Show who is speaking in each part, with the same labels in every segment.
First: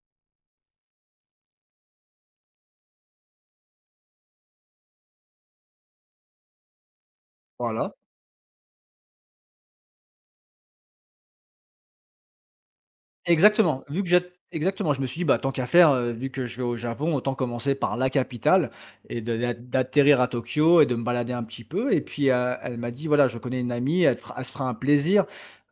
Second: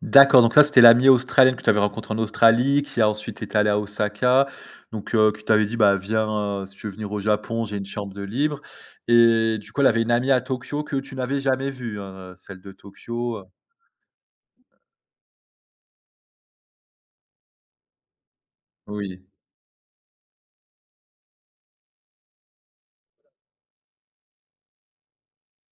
Speaker 1: D'accord, donc ça c'était l'amie australienne que tu avais rencontré en Australie, qui a ensuite été allé à Osaka, donc, heu, qui t'avait dit: «Bah, viens heu si tu veux venir au Japon, j'ai une
Speaker 2: Voilà.
Speaker 1: chambre de libre». Et du coup elle avait une amie à Tokyo que tu n'avais jamais vue, hein? Celle de Tokyo, heu
Speaker 2: Exactement, vu que j'ai exactement je me suis dit: «Bah, tant qu'à faire, heu, vu que je vais au Japon autant commencer par la capitale et
Speaker 1: Oui.
Speaker 2: d d'a d'atterrir à Tokyo et de me balader un petit peu» et puis, heu, elle m'a dit: «Voilà je connais une amie elle te fera elle se fera un plaisir,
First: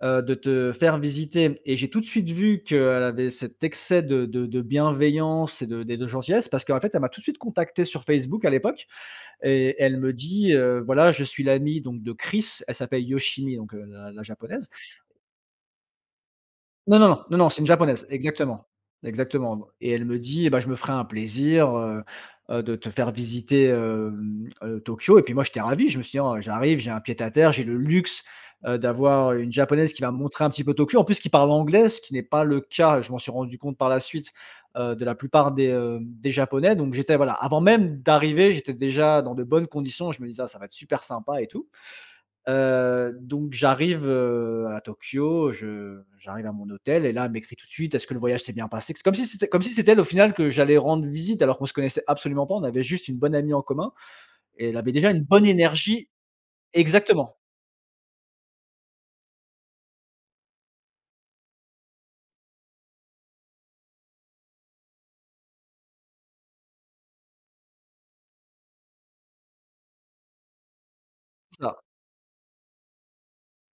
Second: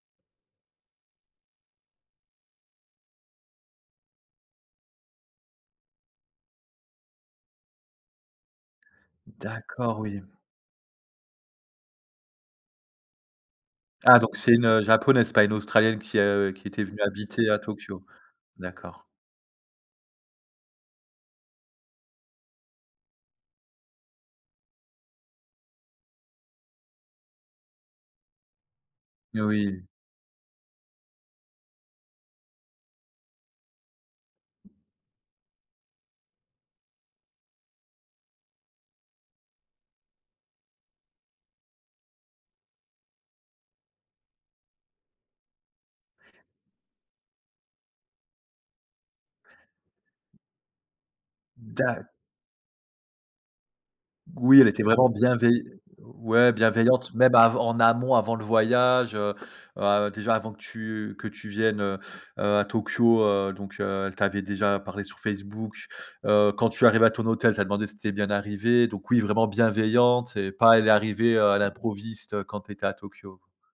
Speaker 2: heu, de te faire visiter». Et j'ai tout de suite vu qu'elle avait cet excès de de de bienveillance et de et de gentillesse parce qu'en fait elle m'a tout suite contacté sur Facebook à l'époque et elle
Speaker 1: D'accord,
Speaker 2: me
Speaker 1: oui.
Speaker 2: dit: «Heu, voilà je suis l'amie donc de Chris». Elle s'appelle Yoshimi donc, heu, la
Speaker 1: Ah
Speaker 2: la
Speaker 1: donc c'est une,
Speaker 2: japonaise
Speaker 1: heu, japonaise, pas une australienne qui, heu, qui était
Speaker 2: Non,
Speaker 1: venue
Speaker 2: non, non, non
Speaker 1: habiter à
Speaker 2: c'est une
Speaker 1: Tokyo.
Speaker 2: japonaise exactement
Speaker 1: D'accord.
Speaker 2: exactement et elle me dit: «Eh bah, je me ferai un plaisir, heu, heu, de te faire visiter, hem heu, Tokyo.» et puis moi j'étais ravi, je me suis dit: «Ah, j'arrive j'ai un pied à terre, j'ai le luxe, heu, d'avoir, heu,
Speaker 1: Mais
Speaker 2: une
Speaker 1: oui.
Speaker 2: japonaise qui va me montrer un petit peu Tokyo en plus qui parle anglais!» ce qui n'est pas le cas, je m'en suis rendu compte par la suite, heu, de la plupart des, heu, des japonais. Donc j'étais voilà avant même d'arriver j'étais déjà dans de bonnes conditions je me disais: «Ah ça va être super sympa» et tout. Heu, donc j'arrive, heu, à Tokyo, je j'arrive à mon hôtel et là elle m'écrit tout de suite: «Est-ce que le voyage s'est bien passé?» C'est comme si c'était comme si c'était elle au final que j'allais rendre visite alors qu'on se connaissait
Speaker 1: D'ac
Speaker 2: absolument pas. On avait juste une bonne amie en commun
Speaker 1: Oui elle
Speaker 2: et elle
Speaker 1: était
Speaker 2: avait
Speaker 1: vraiment
Speaker 2: déjà une bonne
Speaker 1: bienvei
Speaker 2: énergie
Speaker 1: ouais bienveillante, même
Speaker 2: exactement.
Speaker 1: avant en amont avant le voyage, heu. Heu, déjà avant que tu que tu viennes, heu heu, à Tokyo. Heu, donc, heu, elle t'avait déjà parlé sur Facebook, heu, quand tu arrives à ton hôtel, elle t'a demandé si tu étais bien arrivé, donc oui vraiment bienveillante et pas elle est arrivée, heu, à
Speaker 2: C'est ça.
Speaker 1: l'improviste quand tu étais à Tokyo.